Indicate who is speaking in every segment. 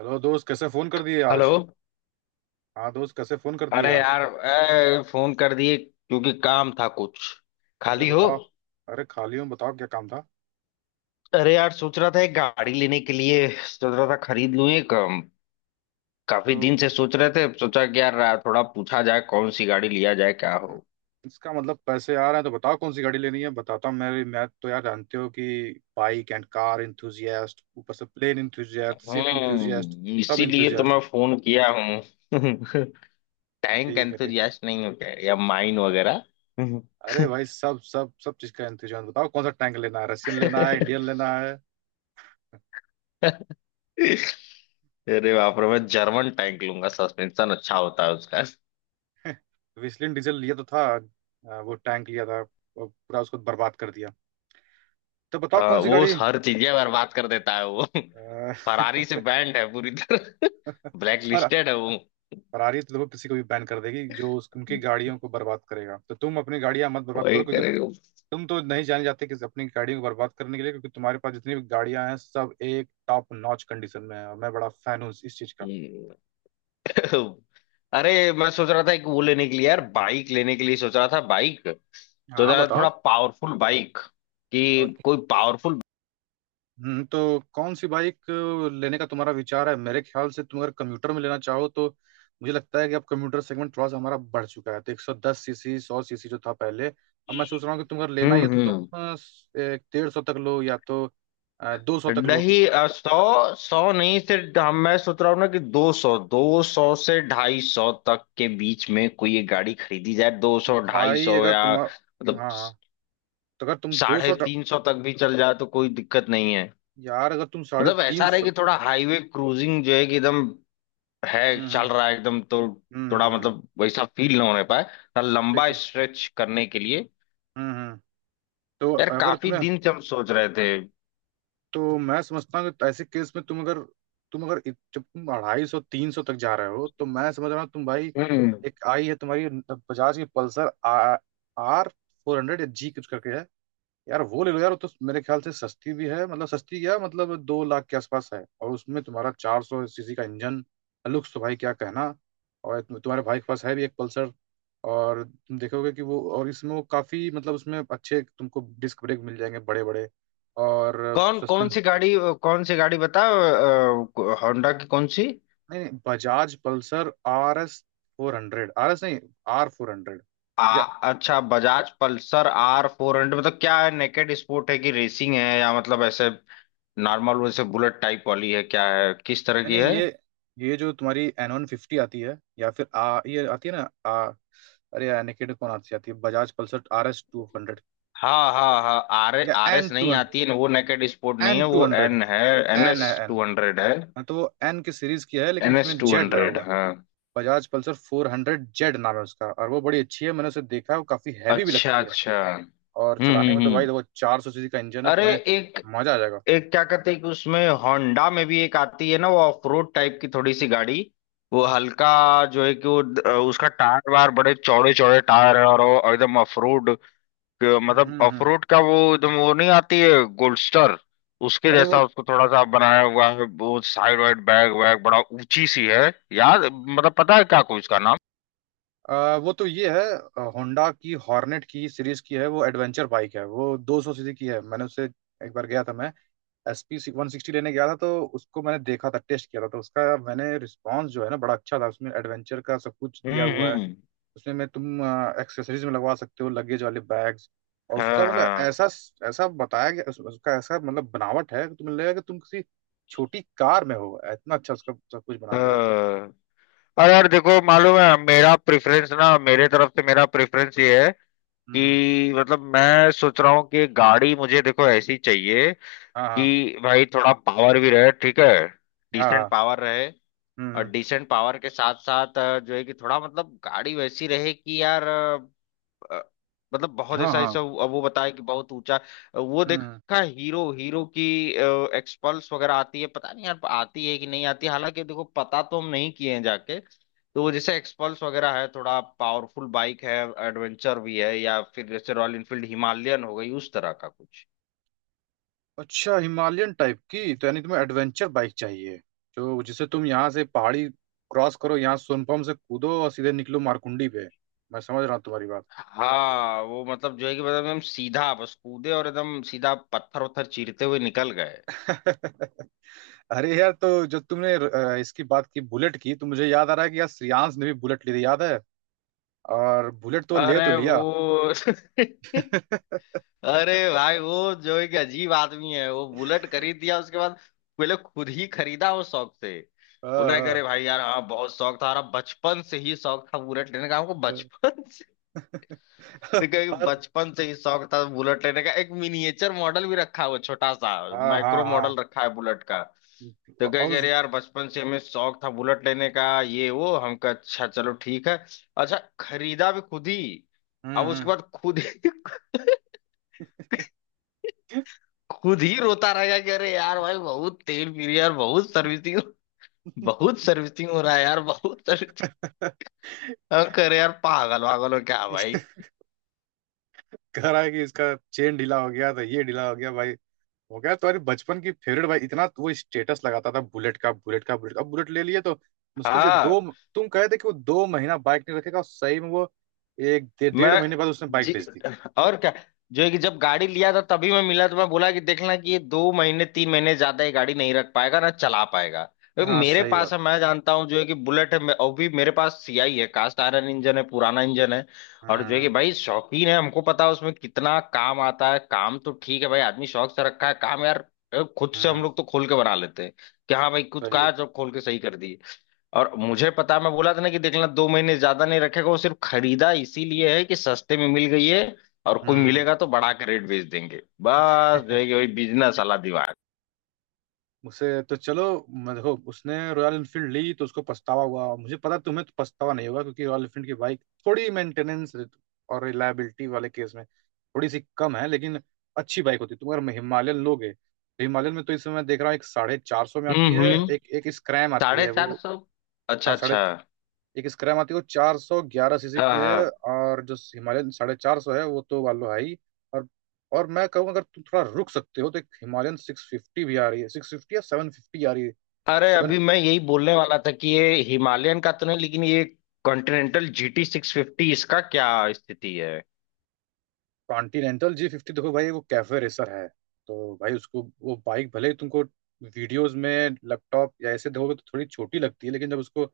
Speaker 1: Hello दोस्त, कैसे phone कर दिए
Speaker 2: हेलो।
Speaker 1: आज। हाँ दोस्त, कैसे फोन कर दिए
Speaker 2: अरे
Speaker 1: आज।
Speaker 2: यार ए, फोन कर दिए क्योंकि काम था कुछ।
Speaker 1: अरे
Speaker 2: खाली हो?
Speaker 1: बताओ। अरे खाली हूँ, बताओ क्या काम था।
Speaker 2: अरे यार सोच रहा था एक गाड़ी लेने के लिए सोच रहा था, खरीद लूं एक। काफी
Speaker 1: तो
Speaker 2: दिन से सोच रहे थे, सोचा कि यार, थोड़ा पूछा जाए कौन सी गाड़ी लिया जाए, क्या हो।
Speaker 1: इसका मतलब पैसे आ रहे हैं। तो बताओ कौन सी गाड़ी लेनी है, बताता हूँ। मेरी मैं तो यार जानते हो कि बाइक एंड कार इंथुजियास्ट, ऊपर से प्लेन इंथुजियास्ट, शिप इंथुजियास्ट,
Speaker 2: हम्म,
Speaker 1: सब
Speaker 2: इसीलिए तो
Speaker 1: इंथुजियास्ट
Speaker 2: मैं
Speaker 1: हूँ।
Speaker 2: फोन किया हूँ। टैंक
Speaker 1: ठीक है, ठीक
Speaker 2: एंथुजियास्ट नहीं हो क्या, या माइन
Speaker 1: है।
Speaker 2: वगैरह?
Speaker 1: अरे भाई सब सब सब चीज़ का इंतजाम। बताओ कौन सा टैंक लेना है, रशियन लेना है, इंडियन लेना है।
Speaker 2: अरे बाप रे, मैं जर्मन टैंक लूंगा, सस्पेंशन अच्छा होता है उसका।
Speaker 1: वेस्लिन डीजल लिया तो था वो टैंक लिया था। वो पूरा उसको बर्बाद कर दिया। तो बताओ
Speaker 2: हाँ,
Speaker 1: कौन सी
Speaker 2: वो
Speaker 1: गाड़ी।
Speaker 2: हर चीजें बर्बाद कर देता है वो।
Speaker 1: अ,
Speaker 2: फरारी से बैंड है पूरी तरह, ब्लैक
Speaker 1: फर,
Speaker 2: लिस्टेड है वो।
Speaker 1: फरारी तो देखो किसी को भी बैन कर देगी जो उनकी गाड़ियों को बर्बाद करेगा, तो तुम अपनी गाड़ियां मत बर्बाद
Speaker 2: वही
Speaker 1: करो, क्योंकि
Speaker 2: करेगा।
Speaker 1: तुम तो नहीं जाने जाते कि अपनी गाड़ियों को बर्बाद करने के लिए, क्योंकि तुम्हारे पास जितनी भी गाड़ियां हैं सब एक टॉप नॉच कंडीशन में है, और मैं बड़ा फैन हूँ इस चीज का।
Speaker 2: हम्म। अरे मैं सोच रहा था एक वो लेने के लिए, यार बाइक लेने के लिए सोच रहा था, बाइक।
Speaker 1: हाँ
Speaker 2: तो
Speaker 1: हाँ,
Speaker 2: जरा
Speaker 1: बताओ।
Speaker 2: थोड़ा पावरफुल बाइक, कि
Speaker 1: और
Speaker 2: कोई पावरफुल।
Speaker 1: तो कौन सी बाइक लेने का तुम्हारा विचार है। मेरे ख्याल से तुम अगर कम्यूटर में लेना चाहो, तो मुझे लगता है कि अब कम्यूटर सेगमेंट थोड़ा सा हमारा बढ़ चुका है। तो 110 सीसी, 100 सीसी जो था पहले, अब मैं सोच रहा हूँ कि तुम अगर लेना ही है तो
Speaker 2: हम्म।
Speaker 1: तुम 150 तक लो, या तो 200 तक लो।
Speaker 2: नहीं, सौ सौ नहीं, सिर्फ हम मैं सोच रहा हूँ ना कि दो सौ से ढाई सौ तक के बीच में कोई एक गाड़ी खरीदी जाए, दो सौ ढाई
Speaker 1: भाई
Speaker 2: सौ
Speaker 1: अगर
Speaker 2: या
Speaker 1: तुम, हाँ,
Speaker 2: मतलब
Speaker 1: हाँ। तो अगर तुम दो
Speaker 2: साढ़े
Speaker 1: सौ
Speaker 2: तीन सौ तक भी चल जाए तो कोई दिक्कत नहीं है।
Speaker 1: यार अगर तुम साढ़े
Speaker 2: मतलब
Speaker 1: तीन
Speaker 2: ऐसा रहे
Speaker 1: सौ
Speaker 2: कि थोड़ा हाईवे क्रूजिंग जो है कि एकदम है, चल
Speaker 1: हम्म
Speaker 2: रहा है एकदम, तो
Speaker 1: हम्म
Speaker 2: थोड़ा
Speaker 1: हम्म,
Speaker 2: मतलब वैसा फील ना होने पाए, थोड़ा
Speaker 1: ठीक
Speaker 2: लंबा
Speaker 1: ठीक।
Speaker 2: स्ट्रेच करने के लिए।
Speaker 1: हम्म। तो
Speaker 2: यार
Speaker 1: अगर
Speaker 2: काफी
Speaker 1: तुम्हें,
Speaker 2: दिन से हम सोच रहे थे।
Speaker 1: तो मैं समझता हूँ कि ऐसे केस में तुम अगर, तुम अगर जब तुम 250 300 तक जा रहे हो तो मैं समझ रहा हूँ, तुम भाई,
Speaker 2: हम्म।
Speaker 1: एक आई है तुम्हारी बजाज की पल्सर, आर 400 या जी कुछ करके है। यार वो ले लो, यार वो तो मेरे ख्याल से सस्ती भी है, मतलब सस्ती क्या मतलब 2 लाख के आसपास है, और उसमें तुम्हारा 400 सीसी का इंजन। लुक्स तो भाई क्या कहना। और तुम्हारे भाई के पास है भी एक पल्सर। और तुम देखोगे कि वो, और इसमें वो काफी मतलब उसमें अच्छे तुमको डिस्क ब्रेक मिल जाएंगे बड़े बड़े, और
Speaker 2: कौन कौन सी
Speaker 1: सस्पेंस।
Speaker 2: गाड़ी, कौन सी गाड़ी बताओ, होंडा की कौन सी?
Speaker 1: नहीं नहीं Bajaj Pulsar R S 400, are S नहीं, आर फोर हंड्रेड
Speaker 2: आ,
Speaker 1: या।
Speaker 2: अच्छा, बजाज पल्सर आर 400 मतलब क्या है, नेकेड स्पोर्ट है कि रेसिंग है, या मतलब ऐसे नॉर्मल वैसे बुलेट टाइप वाली है, क्या है, किस तरह
Speaker 1: नहीं
Speaker 2: की
Speaker 1: नहीं,
Speaker 2: है?
Speaker 1: ये जो तुम्हारी एन 150 आती है या फिर आ ये आती है ना। आ अरे यार निकेट कौन आती, आती है बजाज पल्सर आर एस 200
Speaker 2: हाँ हाँ हाँ, आर
Speaker 1: या
Speaker 2: आर
Speaker 1: एन
Speaker 2: एस
Speaker 1: टू,
Speaker 2: नहीं आती है, वो नेकेड स्पोर्ट नहीं
Speaker 1: एन
Speaker 2: है,
Speaker 1: टू
Speaker 2: वो
Speaker 1: हंड्रेड
Speaker 2: एन है। एन
Speaker 1: एन है,
Speaker 2: एस
Speaker 1: एन।
Speaker 2: टू हंड्रेड है।
Speaker 1: हाँ तो वो एन की सीरीज की है, लेकिन
Speaker 2: एन
Speaker 1: उसमें
Speaker 2: एस टू
Speaker 1: जेड लगा
Speaker 2: हंड्रेड,
Speaker 1: हुआ है।
Speaker 2: हाँ।
Speaker 1: बजाज पल्सर 400 जेड नाम है उसका, और वो बड़ी अच्छी है, मैंने उसे देखा है, वो काफी हैवी भी
Speaker 2: अच्छा
Speaker 1: लगती है
Speaker 2: अच्छा।
Speaker 1: और चलाने में तो भाई
Speaker 2: हम्म।
Speaker 1: देखो 400 सीसी का इंजन है,
Speaker 2: अरे
Speaker 1: तुम्हें
Speaker 2: एक
Speaker 1: मजा आ जाएगा।
Speaker 2: एक क्या कहते हैं, कि उसमें होंडा में भी एक आती है ना, वो ऑफ रोड टाइप की थोड़ी सी गाड़ी। वो हल्का जो है कि वो उसका टायर वायर, बड़े चौड़े चौड़े टायर है, और वो एकदम ऑफ रोड। मतलब
Speaker 1: हम्म।
Speaker 2: अखरोट का, वो एकदम, वो नहीं आती है? गोल्डस्टर उसके
Speaker 1: अरे वो,
Speaker 2: जैसा उसको थोड़ा सा बनाया हुआ है, वो साइड वाइड बैग वैग, बड़ा ऊंची सी है। याद मतलब पता है क्या कोई उसका नाम?
Speaker 1: वो तो ये है, होंडा की हॉर्नेट की सीरीज की है, वो एडवेंचर बाइक है, वो 200 सीसी की है। मैंने उससे एक बार गया था, मैं एस पी 160 लेने गया था, तो उसको मैंने देखा था, टेस्ट किया था तो उसका मैंने रिस्पांस जो है ना बड़ा अच्छा था। उसमें एडवेंचर का सब कुछ दिया हुआ है,
Speaker 2: हम्म।
Speaker 1: उसमें मैं तुम एक्सेसरीज में लगवा सकते हो लगेज वाले बैग्स, और
Speaker 2: हाँ
Speaker 1: उसका मतलब
Speaker 2: हाँ
Speaker 1: ऐसा ऐसा बताया गया। उसका ऐसा मतलब बनावट है कि तुम्हें लगेगा कि तुम किसी छोटी कार में हो, इतना अच्छा उसका सब कुछ बनाया गया है।
Speaker 2: हाँ। अरे यार देखो, मालूम है, मेरा प्रेफरेंस ना, मेरे तरफ से मेरा प्रेफरेंस ये है
Speaker 1: हम्म हम्म,
Speaker 2: कि मतलब मैं सोच रहा हूँ कि गाड़ी मुझे देखो ऐसी चाहिए कि
Speaker 1: हाँ
Speaker 2: भाई थोड़ा पावर भी रहे, ठीक है,
Speaker 1: हाँ हाँ,
Speaker 2: डिसेंट
Speaker 1: हाँ,
Speaker 2: पावर रहे।
Speaker 1: हम्म
Speaker 2: और
Speaker 1: हम्म,
Speaker 2: डिसेंट पावर के साथ साथ, जो है कि थोड़ा मतलब गाड़ी वैसी रहे कि यार अ, मतलब बहुत
Speaker 1: हाँ
Speaker 2: ऐसा
Speaker 1: हाँ,
Speaker 2: ऐसा अब वो बताया कि बहुत ऊंचा। वो
Speaker 1: हम्म।
Speaker 2: देखा, हीरो हीरो की एक्सपल्स वगैरह आती है, पता नहीं यार आती है कि नहीं आती है, हालांकि देखो पता तो हम नहीं किए हैं जाके। तो वो जैसे एक्सपल्स वगैरह है, थोड़ा पावरफुल बाइक है, एडवेंचर भी है, या फिर जैसे रॉयल इनफील्ड हिमालयन हो गई, उस तरह का कुछ।
Speaker 1: अच्छा हिमालयन टाइप की, तो यानी तुम्हें एडवेंचर बाइक चाहिए, जो जिसे तुम यहाँ से पहाड़ी क्रॉस करो, यहाँ सोनपुर से कूदो और सीधे निकलो मारकुंडी पे। मैं समझ रहा हूँ तुम्हारी बात।
Speaker 2: हाँ वो मतलब, जो है कि मतलब एकदम सीधा बस कूदे और एकदम सीधा पत्थर वत्थर चीरते हुए निकल गए।
Speaker 1: अरे यार तो जब तुमने इसकी बात की, बुलेट की, तो मुझे याद आ रहा है कि यार श्रेयांश ने भी बुलेट ली थी, याद है। और बुलेट तो ले तो
Speaker 2: अरे
Speaker 1: लिया।
Speaker 2: वो! अरे भाई वो जो एक अजीब आदमी है, वो बुलेट खरीद दिया उसके बाद, पहले खुद ही खरीदा वो शौक से। बोल रहे,
Speaker 1: हाँ,
Speaker 2: अरे भाई यार हाँ बहुत शौक था, अरे बचपन से ही शौक था बुलेट लेने का हमको,
Speaker 1: हाँ,
Speaker 2: बचपन से।
Speaker 1: हाँ।
Speaker 2: तो कहे कि
Speaker 1: और,
Speaker 2: बचपन से ही शौक था बुलेट लेने का, एक मिनिएचर मॉडल भी रखा है वो, छोटा सा
Speaker 1: हाँ हाँ
Speaker 2: माइक्रो मॉडल
Speaker 1: हाँ,
Speaker 2: रखा है बुलेट का। तो कहे
Speaker 1: और
Speaker 2: कि
Speaker 1: उस,
Speaker 2: अरे यार बचपन से हमें शौक था बुलेट लेने का ये वो हमका, अच्छा चलो ठीक है। अच्छा खरीदा भी खुद ही। अब
Speaker 1: हम्म
Speaker 2: उसके बाद खुद ही, खुद ही रोता रहेगा कि अरे यार भाई बहुत तेल पी रही है यार, बहुत सर्विसिंग, बहुत
Speaker 1: हम्म।
Speaker 2: सर्विसिंग हो रहा है यार, बहुत सर्विसिंग। हम कह रहे यार पागल वागल हो क्या भाई।
Speaker 1: कह रहा है कि इसका चेन ढीला हो गया था, ये ढीला हो गया भाई, हो गया। तुम्हारी बचपन की फेवरेट भाई, इतना तो वो स्टेटस लगाता था बुलेट का, बुलेट का, बुलेट का, अब बुलेट ले लिए तो मुश्किल से दो।
Speaker 2: हाँ।
Speaker 1: तुम कहे थे कि वो दो महीना बाइक नहीं रखेगा, और सही में वो एक डेढ़
Speaker 2: मैं?
Speaker 1: महीने बाद उसने बाइक
Speaker 2: जी।
Speaker 1: बेच दी।
Speaker 2: और क्या। जो है कि जब गाड़ी लिया था तभी मैं मिला, तो मैं बोला कि देखना कि ये दो महीने तीन महीने ज्यादा ये गाड़ी नहीं रख पाएगा, ना चला पाएगा। तो
Speaker 1: हाँ
Speaker 2: मेरे
Speaker 1: सही बात।
Speaker 2: पास है, मैं जानता हूँ जो है कि बुलेट है, और भी मेरे पास सीआई है, कास्ट आयरन इंजन है, पुराना इंजन है। और जो है कि
Speaker 1: हम्म
Speaker 2: भाई शौकीन है, हमको पता है उसमें कितना काम आता है, काम तो ठीक है भाई, आदमी शौक से रखा है, काम यार खुद से हम
Speaker 1: हम्म।
Speaker 2: लोग तो खोल के बना लेते हैं। कि हाँ भाई खुद
Speaker 1: सही
Speaker 2: का
Speaker 1: बात।
Speaker 2: है, जब खोल के सही कर दिए। और मुझे पता, मैं बोला था ना कि देख लेना दो महीने ज्यादा नहीं रखेगा, वो सिर्फ खरीदा इसीलिए है कि सस्ते में मिल गई है, और कोई
Speaker 1: हम्म।
Speaker 2: मिलेगा तो बढ़ा के रेट बेच देंगे, बस जो है कि वही बिजनेस वाला दिमाग।
Speaker 1: उसे तो चलो, मैं देखो उसने रॉयल इनफील्ड ली तो उसको पछतावा हुआ, मुझे पता तुम्हें तो पछतावा नहीं होगा, क्योंकि रॉयल इनफील्ड की बाइक थोड़ी मेंटेनेंस और रिलायबिलिटी वाले केस में थोड़ी सी कम है, लेकिन अच्छी बाइक होती है। तुम अगर हिमालयन लोगे, तो हिमालयन में तो इस समय मैं देख रहा हूँ एक 450 में आती है,
Speaker 2: हम्म।
Speaker 1: एक एक स्क्रैम आती
Speaker 2: साढ़े
Speaker 1: है
Speaker 2: चार
Speaker 1: वो।
Speaker 2: सौ अच्छा
Speaker 1: हाँ साढ़े,
Speaker 2: अच्छा।
Speaker 1: एक स्क्रैम आती है वो 411 सीसी की
Speaker 2: हाँ
Speaker 1: है।
Speaker 2: हाँ।
Speaker 1: और जो हिमालयन 450 है वो तो वालो है ही। और और मैं कहूँ अगर तुम थोड़ा रुक सकते हो तो एक हिमालयन 650 भी आ रही है, 650 या 750 आ रही है।
Speaker 2: अरे
Speaker 1: सेवन,
Speaker 2: अभी मैं यही बोलने वाला था कि ये हिमालयन का तो नहीं, लेकिन ये कॉन्टिनेंटल जीटी 650, इसका क्या स्थिति है?
Speaker 1: कॉन्टिनेंटल जी 50 देखो भाई वो कैफे रेसर है। तो भाई उसको वो बाइक भले ही तुमको वीडियोस में, लैपटॉप या ऐसे देखोगे तो थोड़ी छोटी लगती है, लेकिन जब उसको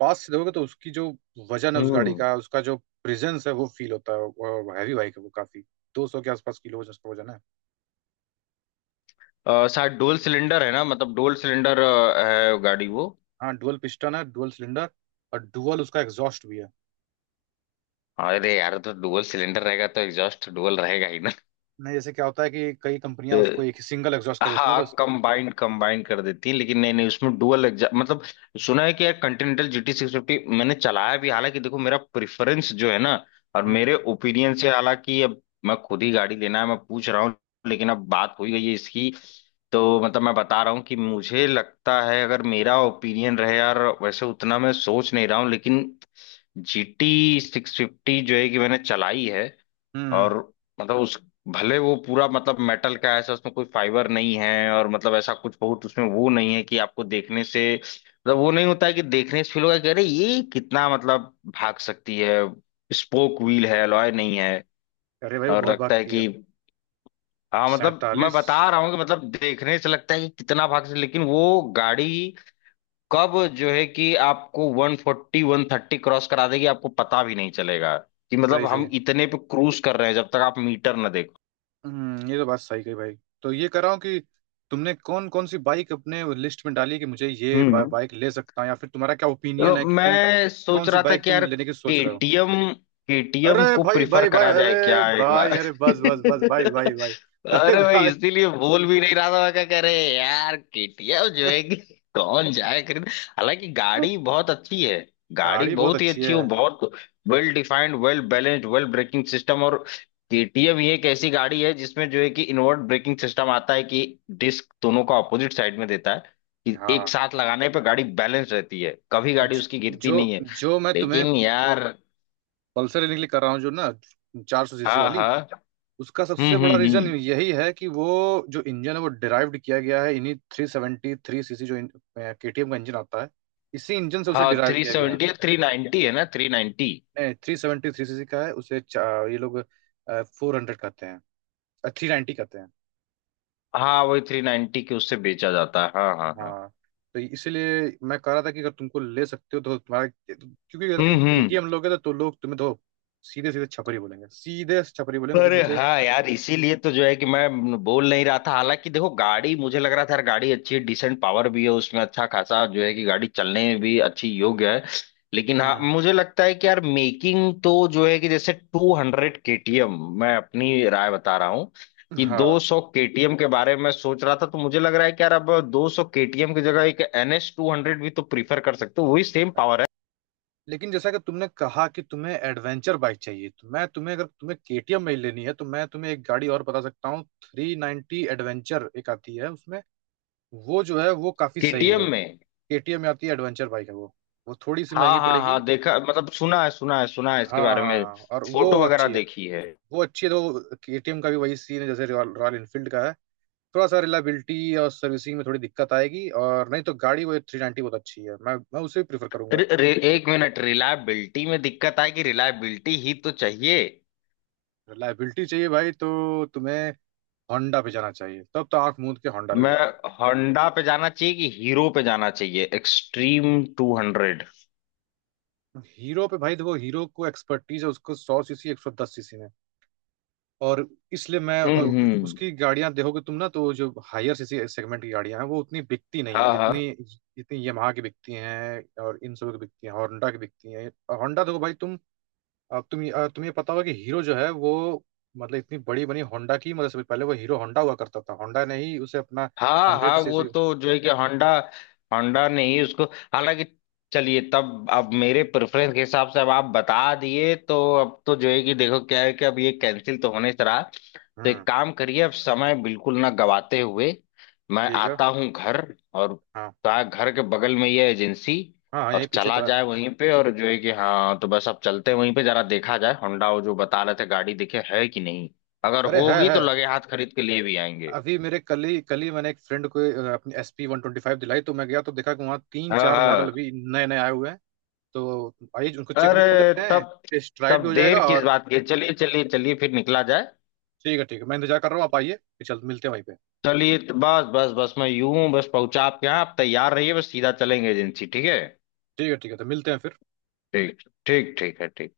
Speaker 1: पास से देखोगे तो उसकी जो वजन है उस गाड़ी
Speaker 2: हम्म
Speaker 1: का, उसका जो प्रेजेंस है वो फील होता है, हैवी बाइक है वो, काफी 200 के आसपास किलो उसका वजन है।
Speaker 2: अ, शायद डोल सिलेंडर है ना, मतलब डोल सिलेंडर, है गाड़ी वो।
Speaker 1: हाँ डुअल पिस्टन है, डुअल सिलेंडर, और डुअल उसका एग्जॉस्ट भी है।
Speaker 2: अरे यार तो डुअल सिलेंडर रहेगा तो एग्जॉस्ट डुअल रहेगा ही ना।
Speaker 1: नहीं जैसे क्या होता है कि कई
Speaker 2: तो
Speaker 1: कंपनियां उसको एक ही सिंगल एग्जॉस्ट कर देती हैं,
Speaker 2: हाँ,
Speaker 1: तो
Speaker 2: कंबाइंड कंबाइंड कर देती है लेकिन, नहीं नहीं, उसमें डुअल एग्जॉस्ट मतलब। सुना है कि यार कॉन्टिनेंटल जीटी सिक्स फिफ्टी मैंने चलाया भी, हालांकि देखो मेरा प्रेफरेंस जो है ना, और
Speaker 1: हम्म
Speaker 2: मेरे ओपिनियन से, हालांकि अब मैं खुद ही गाड़ी लेना है, मैं पूछ रहा हूँ, लेकिन अब बात हो ही गई है इसकी, तो मतलब मैं बता रहा हूँ कि मुझे लगता है अगर मेरा ओपिनियन रहे यार, वैसे उतना मैं सोच नहीं रहा हूँ, लेकिन GT 650 जो है कि मैंने चलाई है।
Speaker 1: हम्म हम्म।
Speaker 2: और मतलब उस, भले वो पूरा मतलब मेटल का है, ऐसा उसमें कोई फाइबर नहीं है, और मतलब ऐसा कुछ बहुत उसमें वो नहीं है कि आपको देखने से, मतलब वो नहीं होता है कि देखने से फील होगा कि अरे ये कितना मतलब भाग सकती है। स्पोक व्हील है, अलॉय नहीं है।
Speaker 1: अरे भाई वो
Speaker 2: और
Speaker 1: बहुत
Speaker 2: लगता है
Speaker 1: भागती है।
Speaker 2: कि, हाँ मतलब मैं
Speaker 1: 47।
Speaker 2: बता रहा हूँ कि मतलब देखने से लगता है कि कितना भाग से, लेकिन वो गाड़ी कब जो है कि आपको 140 130 क्रॉस करा देगी आपको पता भी नहीं चलेगा कि मतलब
Speaker 1: सही सही
Speaker 2: हम
Speaker 1: है।
Speaker 2: इतने पे क्रूज कर रहे हैं जब तक आप मीटर ना।
Speaker 1: हम्म, ये तो बात सही कही भाई। तो ये कर रहा हूँ कि तुमने कौन कौन सी बाइक अपने लिस्ट में डाली कि मुझे ये
Speaker 2: हम्म।
Speaker 1: बाइक ले सकता हूँ, या फिर तुम्हारा क्या
Speaker 2: तो
Speaker 1: ओपिनियन है कि तुम
Speaker 2: मैं सोच
Speaker 1: कौन सी
Speaker 2: रहा था
Speaker 1: बाइक
Speaker 2: कि
Speaker 1: तुम
Speaker 2: यार
Speaker 1: लेने की सोच रहे हो।
Speaker 2: केटीएम
Speaker 1: अरे
Speaker 2: केटीएम को
Speaker 1: भाई
Speaker 2: प्रिफर
Speaker 1: भाई भाई,
Speaker 2: करा जाए क्या
Speaker 1: अरे
Speaker 2: एक बार?
Speaker 1: भाई, अरे बस बस बस भाई भाई भाई, अरे
Speaker 2: अरे भाई
Speaker 1: भाई।
Speaker 2: इसीलिए बोल भी नहीं रहा था मैं, क्या कह रहे यार, केटीएम जो है कि कौन जाए खरीद। हालांकि गाड़ी बहुत अच्छी है, गाड़ी
Speaker 1: गाड़ी बहुत
Speaker 2: बहुत ही
Speaker 1: अच्छी
Speaker 2: अच्छी
Speaker 1: है।
Speaker 2: हो, बहुत well defined, well balanced, well braking system, और केटीएम ये एक ऐसी गाड़ी है जिसमें जो है कि इनवर्ट ब्रेकिंग सिस्टम आता है कि डिस्क दोनों का ऑपोजिट साइड में देता है, कि एक
Speaker 1: हाँ,
Speaker 2: साथ लगाने पे गाड़ी बैलेंस रहती है, कभी गाड़ी
Speaker 1: अच्छा।
Speaker 2: उसकी गिरती
Speaker 1: जो,
Speaker 2: नहीं है,
Speaker 1: जो मैं तुम्हें
Speaker 2: लेकिन यार।
Speaker 1: पल्सर लेने के लिए कर रहा हूँ जो ना, 400 सीसी
Speaker 2: हाँ
Speaker 1: वाली,
Speaker 2: हाँ।
Speaker 1: उसका सबसे बड़ा रीजन
Speaker 2: हम्म।
Speaker 1: यही है कि वो जो इंजन है वो डिराइव्ड किया गया है इन्हीं 373 सीसी जो केटीएम का इंजन आता है, इसी इंजन से उसे
Speaker 2: हाँ,
Speaker 1: डिराइव
Speaker 2: थ्री
Speaker 1: किया गया है।
Speaker 2: सेवेंटी है, 390 है ना, 390।
Speaker 1: नहीं 373 सीसी का है, उसे ये लोग 400 कहते हैं, 390 कहते हैं।
Speaker 2: हाँ वही, 390 के उससे बेचा जाता है, हाँ हाँ हाँ।
Speaker 1: हाँ, तो इसीलिए मैं कह रहा था कि अगर तुमको ले सकते हो तो तुम्हारा, क्योंकि अगर तुम
Speaker 2: हम्म।
Speaker 1: केटीएम लोगे तो लोग तुम्हें तो सीधे सीधे छपरी बोलेंगे, सीधे छपरी बोलेंगे, क्योंकि
Speaker 2: अरे
Speaker 1: मुझे
Speaker 2: हाँ यार, इसीलिए तो जो है कि मैं बोल नहीं रहा था, हालांकि देखो गाड़ी, मुझे लग रहा था यार गाड़ी अच्छी है, डिसेंट पावर भी है उसमें, अच्छा खासा जो है कि गाड़ी चलने में भी अच्छी योग्य है, लेकिन हाँ
Speaker 1: हम्म।
Speaker 2: मुझे लगता है कि यार मेकिंग तो जो है कि जैसे 200 केटीएम। मैं अपनी राय बता रहा हूँ कि दो
Speaker 1: हाँ,
Speaker 2: सौ केटीएम के बारे में सोच रहा था, तो मुझे लग रहा है कि यार अब दो सौ केटीएम की जगह एक NS 200 भी तो प्रीफर कर सकते हो, वही सेम पावर है।
Speaker 1: लेकिन जैसा कि तुमने कहा कि तुम्हें एडवेंचर बाइक चाहिए, तो मैं तुम्हें, अगर तुम्हें केटीएम में ही लेनी है तो मैं तुम्हें एक गाड़ी और बता सकता हूँ, 390 एडवेंचर एक आती है उसमें। वो जो है वो काफी सही
Speaker 2: केटीएम
Speaker 1: है।
Speaker 2: में?
Speaker 1: केटीएम में आती है, एडवेंचर बाइक है वो थोड़ी सी
Speaker 2: हाँ
Speaker 1: महंगी
Speaker 2: हाँ
Speaker 1: पड़ेगी।
Speaker 2: हाँ, देखा मतलब, सुना है, सुना है, सुना है इसके बारे में,
Speaker 1: हाँ, और वो
Speaker 2: फोटो वगैरह
Speaker 1: अच्छी है।
Speaker 2: देखी है।
Speaker 1: वो अच्छी है, तो केटीएम का भी वही सीन है जैसे रॉयल रॉयल इनफील्ड का है। थोड़ा सा रिलायबिलिटी और सर्विसिंग में थोड़ी दिक्कत आएगी, और नहीं तो गाड़ी वो 390 बहुत अच्छी है, मैं उसे भी प्रीफर करूंगा।
Speaker 2: रि, रि, एक मिनट, रिलायबिलिटी में दिक्कत आए कि रिलायबिलिटी ही तो चाहिए।
Speaker 1: रिलायबिलिटी चाहिए भाई, तो तुम्हें होंडा पे जाना चाहिए, तब तो आंख मूंद के होंडा ले
Speaker 2: मैं?
Speaker 1: लो।
Speaker 2: होंडा पे जाना चाहिए कि हीरो पे जाना चाहिए, एक्सट्रीम 200।
Speaker 1: हीरो पे भाई देखो, हीरो को एक्सपर्टीज है उसको 100 सीसी, 110 सीसी में। और इसलिए मैं,
Speaker 2: हम्म
Speaker 1: और उसकी
Speaker 2: हम्म,
Speaker 1: उसकी गाड़ियां देखोगे तुम ना, तो जो हायर सीसी सेगमेंट की गाड़ियां हैं वो उतनी बिकती नहीं
Speaker 2: हाँ
Speaker 1: है
Speaker 2: हाँ
Speaker 1: जितनी, जितनी यमाहा की बिकती हैं और इन सब की बिकती हैं, होंडा की बिकती हैं। और होंडा देखो भाई तुम, अब तुम, तुम्हें पता होगा कि हीरो जो है वो मतलब इतनी बड़ी बनी, होंडा की मतलब से पहले वो हीरो होंडा हुआ करता था, होंडा ने ही उसे अपना
Speaker 2: हाँ।
Speaker 1: हंड्रेड
Speaker 2: हाँ वो
Speaker 1: सीसी
Speaker 2: तो जो है कि होंडा होंडा ने ही उसको। हालांकि चलिए तब, अब मेरे प्रेफरेंस के हिसाब से अब आप बता दिए, तो अब तो जो है कि देखो क्या है कि अब ये कैंसिल तो होने से रहा। तो एक
Speaker 1: हम्म,
Speaker 2: काम करिए, अब समय बिल्कुल ना गवाते हुए मैं
Speaker 1: ठीक है।
Speaker 2: आता हूँ घर, और
Speaker 1: हाँ,
Speaker 2: घर के बगल में ये एजेंसी
Speaker 1: हाँ,
Speaker 2: और
Speaker 1: यही पीछे
Speaker 2: चला
Speaker 1: तो है।
Speaker 2: जाए वहीं पे, और जो है कि हाँ तो बस अब चलते हैं वहीं पे, जरा देखा जाए होंडा वो जो बता रहे थे गाड़ी देखे है कि नहीं, अगर
Speaker 1: अरे है
Speaker 2: होगी तो
Speaker 1: है
Speaker 2: लगे हाथ खरीद के लिए भी आएंगे।
Speaker 1: अभी मेरे, कल ही मैंने एक फ्रेंड को अपनी एस पी 125 दिलाई, तो मैं गया तो देखा कि वहाँ तीन
Speaker 2: हाँ
Speaker 1: चार मॉडल
Speaker 2: हाँ।
Speaker 1: अभी नए नए आए हुए हैं। तो आइए उनको चेक भी
Speaker 2: अरे
Speaker 1: कर लेते हैं,
Speaker 2: तब
Speaker 1: टेस्ट राइड भी
Speaker 2: तब
Speaker 1: हो जाएगा।
Speaker 2: देर किस
Speaker 1: और
Speaker 2: बात की है? चलिए चलिए चलिए, फिर निकला जाए।
Speaker 1: ठीक है, ठीक है, मैं इंतजार कर रहा हूँ, आप आइए, फिर चल मिलते हैं वहीं पे।
Speaker 2: चलिए तो बस बस बस, मैं यूं बस पहुंचा आपके यहाँ, आप तैयार रहिए, बस सीधा चलेंगे एजेंसी, ठीक है?
Speaker 1: ठीक है ठीक है, तो मिलते हैं फिर।
Speaker 2: ठीक। ठीक ठीक है। ठीक।